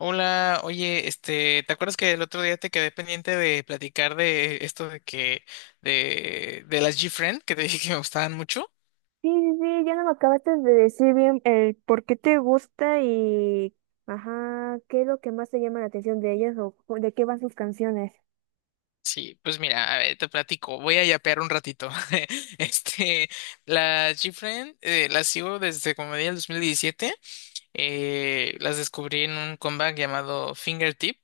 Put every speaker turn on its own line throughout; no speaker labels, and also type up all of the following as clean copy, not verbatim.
Hola, oye, este, ¿te acuerdas que el otro día te quedé pendiente de platicar de esto de las GFriend, que te dije que me gustaban mucho?
Sí, sí, sí, ya no me acabaste de decir bien el por qué te gusta y, ajá, qué es lo que más te llama la atención de ellas o de qué van sus canciones.
Sí, pues mira, a ver, te platico, voy a yapear un ratito. Este, las GFriend, las sigo desde como del 2017. Las descubrí en un comeback llamado Fingertip,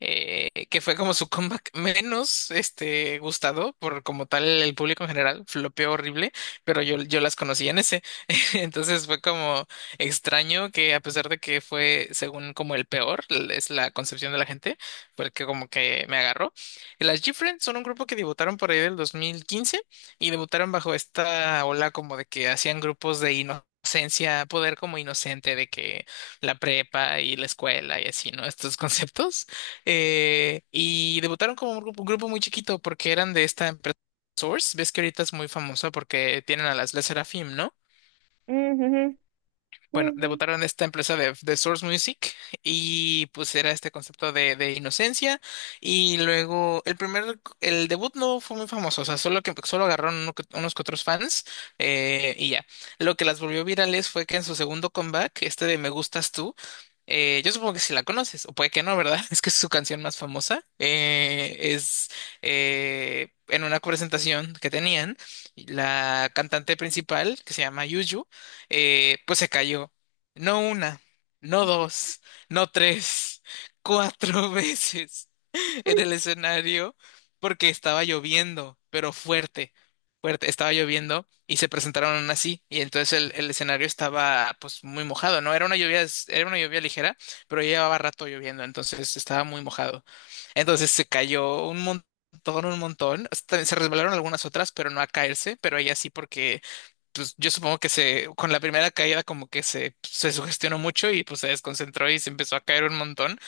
que fue como su comeback menos este, gustado por como tal el público en general, flopeó horrible, pero yo las conocía en ese. Entonces fue como extraño que, a pesar de que fue según como el peor, es la concepción de la gente, fue el que como que me agarró. Las G-Friends son un grupo que debutaron por ahí del 2015 y debutaron bajo esta ola como de que hacían grupos de inocencia, poder como inocente, de que la prepa y la escuela y así, ¿no? Estos conceptos. Y debutaron como un grupo muy chiquito porque eran de esta empresa Source. Ves que ahorita es muy famosa porque tienen a las La Serafim, ¿no?
Ujú. Sí,
Bueno,
sí.
debutaron esta empresa de Source Music y pues era este concepto de inocencia, y luego el debut no fue muy famoso, o sea, solo agarraron unos que otros fans, y ya. Lo que las volvió virales fue que en su segundo comeback, este de Me Gustas Tú, yo supongo que si la conoces, o puede que no, ¿verdad? Es que es su canción más famosa, es en una presentación que tenían, la cantante principal, que se llama Yuju, pues se cayó. No una, no dos, no tres, cuatro veces. En
Pues,
el escenario, porque estaba lloviendo, pero fuerte, fuerte, estaba lloviendo y se presentaron así, y entonces el escenario estaba pues muy mojado, ¿no? Era era una lluvia ligera, pero ya llevaba rato lloviendo, entonces estaba muy mojado. Entonces se cayó un montón, hasta se resbalaron algunas otras, pero no a caerse, pero ella sí, porque pues yo supongo que con la primera caída como que se sugestionó mucho y pues se desconcentró y se empezó a caer un montón.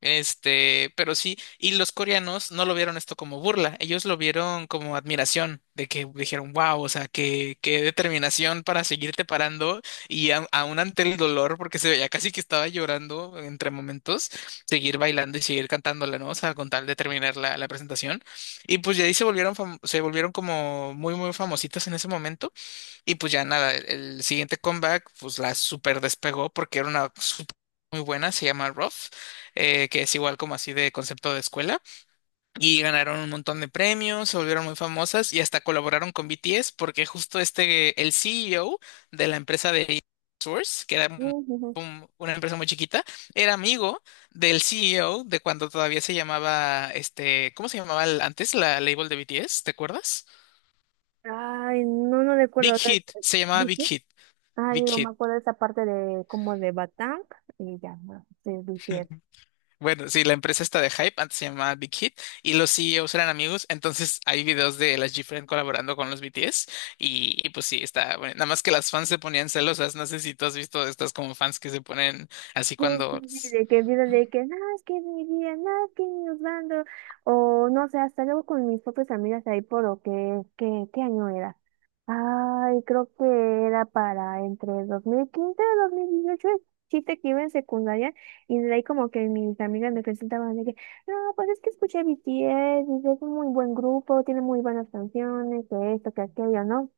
Este, pero sí, y los coreanos no lo vieron esto como burla, ellos lo vieron como admiración, de que dijeron, wow, o sea, qué determinación para seguirte parando y a aún ante el dolor, porque se veía casi que estaba llorando entre momentos, seguir bailando y seguir cantándola, ¿no? O sea, con tal de terminar la presentación. Y pues ya ahí se volvieron, se volvieron como muy, muy famositos en ese momento. Y pues ya nada, el siguiente comeback pues la super despegó porque era una super muy buena, se llama Roth, que es igual como así de concepto de escuela. Y ganaron un montón de premios, se volvieron muy famosas y hasta colaboraron con BTS porque justo este, el CEO de la empresa de Source, que era
ujú.
una empresa muy chiquita, era amigo del CEO de cuando todavía se llamaba, este, ¿cómo se llamaba antes la label de BTS? ¿Te acuerdas?
Ay, no, no recuerdo.
Big
O sea,
Hit,
eh,
se llamaba Big
¿viste?
Hit.
Ah,
Big
digo, me
Hit.
acuerdo de esa parte de como de Batang y ya, no, sí, BTS.
Bueno, sí, la empresa está de Hype, antes se llamaba Big Hit, y los CEOs eran amigos, entonces hay videos de las GFriend colaborando con los BTS, y pues sí, está, bueno, nada más que las fans se ponían celosas, no sé si tú has visto estas como fans que se ponen así
Sí, sí,
cuando...
sí, de que viene de que, no, es que mi vida, no, es que mi bando, o no sé, hasta luego con mis propias amigas ahí por lo que, ¿qué año era? Ay, creo que era para entre 2015 y 2018, el chiste que iba en secundaria, y de ahí como que mis amigas me presentaban de que, no, pues es que escuché BTS, y es un muy buen grupo, tiene muy buenas canciones, que esto, que aquello, ¿no?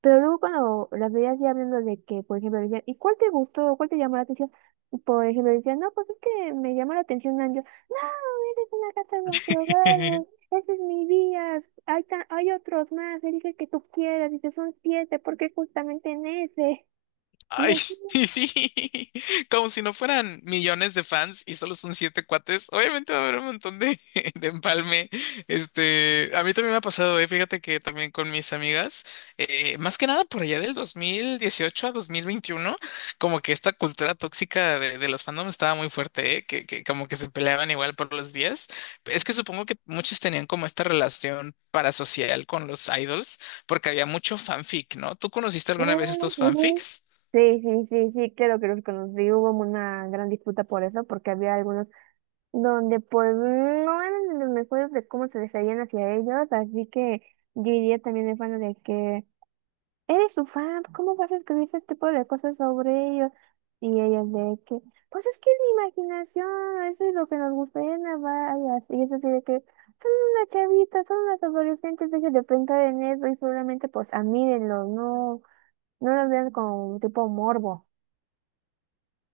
Pero luego cuando las veías ya hablando de que, por ejemplo, decían, ¿y cuál te gustó? ¿Cuál te llamó la atención? Por ejemplo, decían, no, pues es que me llamó la atención Angio. No, eres una gata drogada, ese es mi día, hay, hay otros más, elige el que tú quieras, dice, son siete, porque justamente en ese. Y
Ay, sí, como si no fueran millones de fans y solo son siete cuates. Obviamente va a haber un montón de, de empalme. Este, a mí también me ha pasado, eh. Fíjate que también con mis amigas, más que nada por allá del 2018 a 2021, como que esta cultura tóxica de los fandoms estaba muy fuerte, que como que se peleaban igual por los vías. Es que supongo que muchos tenían como esta relación parasocial con los idols, porque había mucho fanfic, ¿no? ¿Tú conociste
yo,
alguna vez
"Ah,
estos
ujú".
fanfics?
Sí, sí, sí, sí, claro que los conocí. Hubo una gran disputa por eso, porque había algunos donde pues no eran los mejores de cómo se referían hacia ellos, así que yo diría también el fan de que eres su fan, ¿cómo vas a escribir ese tipo de cosas sobre ellos? Y ellos de que, pues es que es mi imaginación, eso es lo que nos gusta de Navarias. Y es así de que son unas chavitas, son unas adolescentes, dejen de pensar en eso y solamente pues amírenlos, no, no los vean como tipo morbo,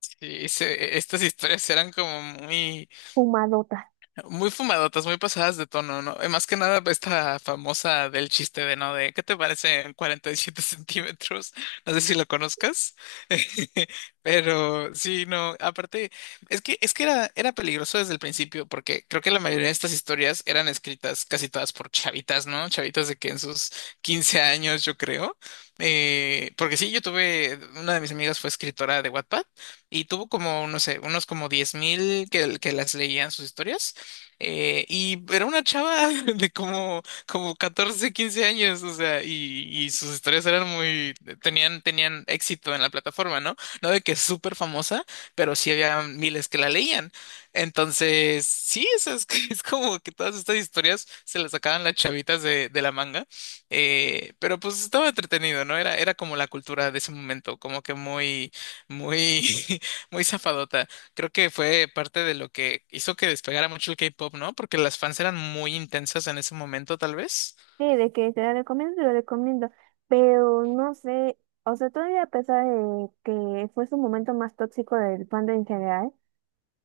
Sí, estas historias eran como muy...
fumadotas.
Muy fumadotas, muy pasadas de tono, ¿no? Más que nada esta famosa del chiste de, ¿no? De, ¿qué te parece 7 centímetros? No sé si lo conozcas, pero sí, no, aparte, es que era peligroso desde el principio, porque creo que la mayoría de estas historias eran escritas casi todas por chavitas, ¿no? Chavitas de que en sus 15 años, yo creo. Porque sí, yo tuve, una de mis amigas fue escritora de Wattpad y tuvo como, no sé, unos como 10 mil que las leían sus historias, y era una chava de como 14 15 años, o sea, y sus historias eran muy, tenían éxito en la plataforma, ¿no? No de que es súper famosa, pero sí había miles que la leían. Entonces, sí, eso es, es como que todas estas historias se las sacaban las chavitas de la manga. Pero pues estaba entretenido, ¿no? Era como la cultura de ese momento, como que muy, muy zafadota. Creo que fue parte de lo que hizo que despegara mucho el K-pop, ¿no? Porque las fans eran muy intensas en ese momento, tal vez.
Sí, de que te la recomiendo, pero no sé, o sea, todavía a pesar de que fue su momento más tóxico del fandom en general,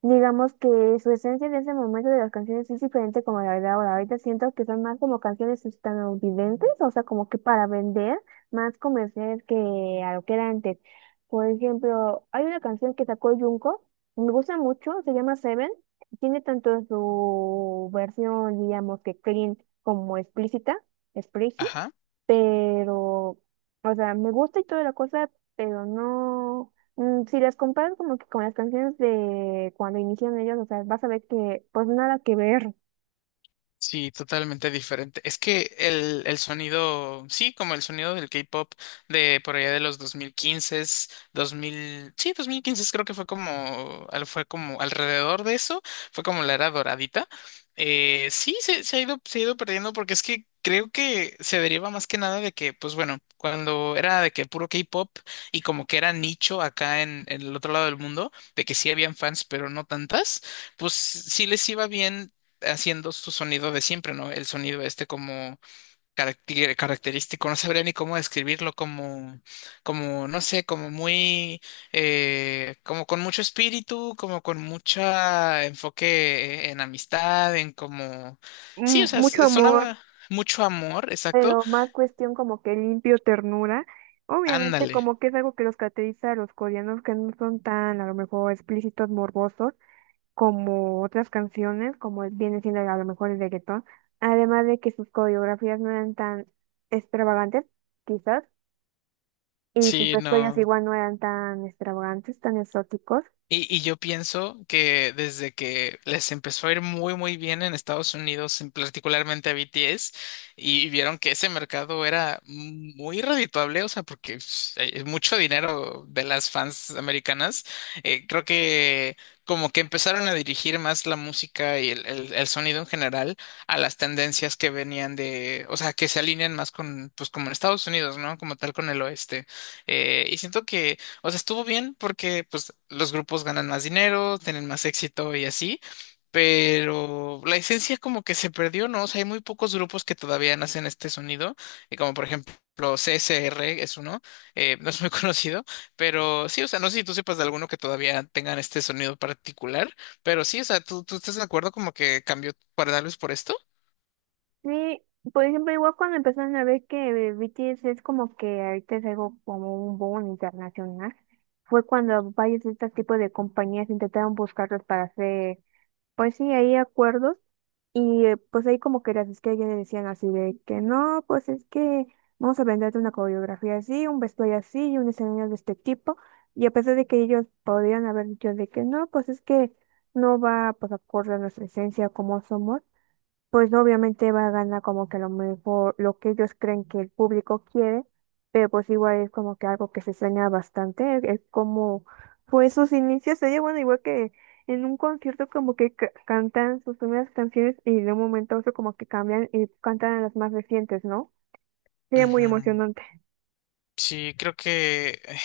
digamos que su esencia en ese momento de las canciones es diferente como la de ahora. Ahorita siento que son más como canciones estadounidenses, o sea, como que para vender, más comerciales que a lo que era antes. Por ejemplo, hay una canción que sacó Junko, me gusta mucho, se llama Seven. Tiene tanto su versión, digamos que clean como explícita, explícita,
Ajá.
pero, o sea, me gusta y toda la cosa, pero no. Mm, si las comparas como que con las canciones de cuando iniciaron ellos, o sea, vas a ver que pues nada que ver.
Sí, totalmente diferente. Es que el sonido, sí, como el sonido del K-pop de por allá de los 2015, 2000, sí, 2015 creo que fue como, fue como alrededor de eso, fue como la era doradita. Sí, se ha ido perdiendo porque es que creo que se deriva más que nada de que, pues bueno, cuando era de que puro K-pop y como que era nicho acá en el otro lado del mundo, de que sí habían fans, pero no tantas, pues sí les iba bien haciendo su sonido de siempre, ¿no? El sonido este como característico, no sabría ni cómo describirlo, no sé, como como con mucho espíritu, como con mucha enfoque en amistad, en como, sí, o
Mm,
sea,
mucho amor,
sonaba mucho amor, exacto.
pero más cuestión como que limpio ternura. Obviamente
Ándale,
como que es algo que los caracteriza a los coreanos que no son tan a lo mejor explícitos, morbosos como otras canciones, como viene siendo a lo mejor el reggaetón. Además de que sus coreografías no eran tan extravagantes, quizás, y sus
sí,
vestuarios
no.
igual no eran tan extravagantes, tan exóticos.
Y yo pienso que desde que les empezó a ir muy muy bien en Estados Unidos, en particularmente a BTS, y vieron que ese mercado era muy redituable, o sea, porque pues hay mucho dinero de las fans americanas, creo que como que empezaron a dirigir más la música y el sonido en general a las tendencias que venían de, o sea, que se alinean más con, pues como en Estados Unidos, ¿no? Como tal con el oeste. Y siento, o sea, estuvo bien porque pues los grupos ganan más dinero, tienen más éxito y así, pero la esencia como que se perdió, ¿no? O sea, hay muy pocos grupos que todavía nacen este sonido, y como por ejemplo CSR es uno, no es muy conocido, pero sí, o sea, no sé si tú sepas de alguno que todavía tengan este sonido particular, pero sí, o sea, tú estás de acuerdo como que cambió para darles por esto?
Sí, por ejemplo, igual cuando empezaron a ver que BTS es como que ahorita es algo como un boom internacional, fue cuando varios de este tipo de compañías intentaron buscarlos para hacer, pues sí, ahí acuerdos, y pues ahí como que las estrellas le decían así de que no, pues es que vamos a venderte una coreografía así, un vestuario así y un escenario de este tipo, y a pesar de que ellos podrían haber dicho de que no, pues es que no va pues acorde a nuestra esencia como somos, pues obviamente va a ganar como que a lo mejor lo que ellos creen que el público quiere, pero pues igual es como que algo que se extraña bastante, es como pues sus inicios, ella bueno, igual que en un concierto como que cantan sus primeras canciones y de un momento a otro como que cambian y cantan las más recientes, ¿no? Sería muy
Ujú.
emocionante.
Sí, creo que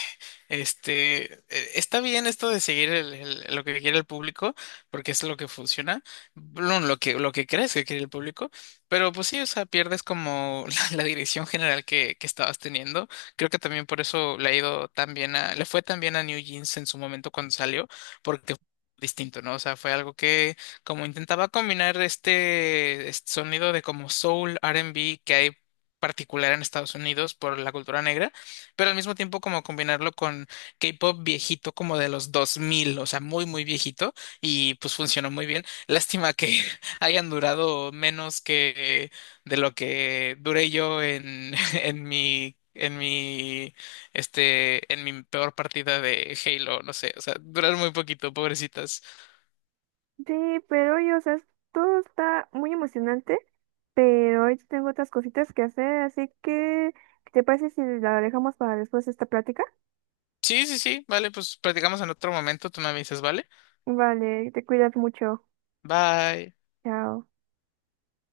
este eh, está bien esto de seguir lo que quiere el público, porque es lo que funciona, bueno, lo que crees que quiere el público, pero pues sí, o sea, pierdes como la dirección general que estabas teniendo. Creo que también por eso le ha ido tan bien a, le fue tan bien a New Jeans en su momento cuando salió, porque fue distinto, ¿no? O sea, fue algo que como intentaba combinar este sonido de como soul, R&B que hay particular en Estados Unidos por la cultura negra, pero al mismo tiempo como combinarlo con K-pop viejito como de los 2000, o sea, muy, muy viejito, y pues funcionó muy bien. Lástima que hayan durado menos que de lo que duré yo en, en mi peor partida de Halo, no sé, o sea, duraron muy poquito, pobrecitas.
Sí, pero oye, o sea, todo está muy emocionante, pero hoy tengo otras cositas que hacer, así que, ¿te parece si la dejamos para después esta plática?
Sí, sí, sí, vale, pues platicamos en otro momento, tú me avisas, ¿vale?
Vale, te cuidas mucho.
Bye.
Chao.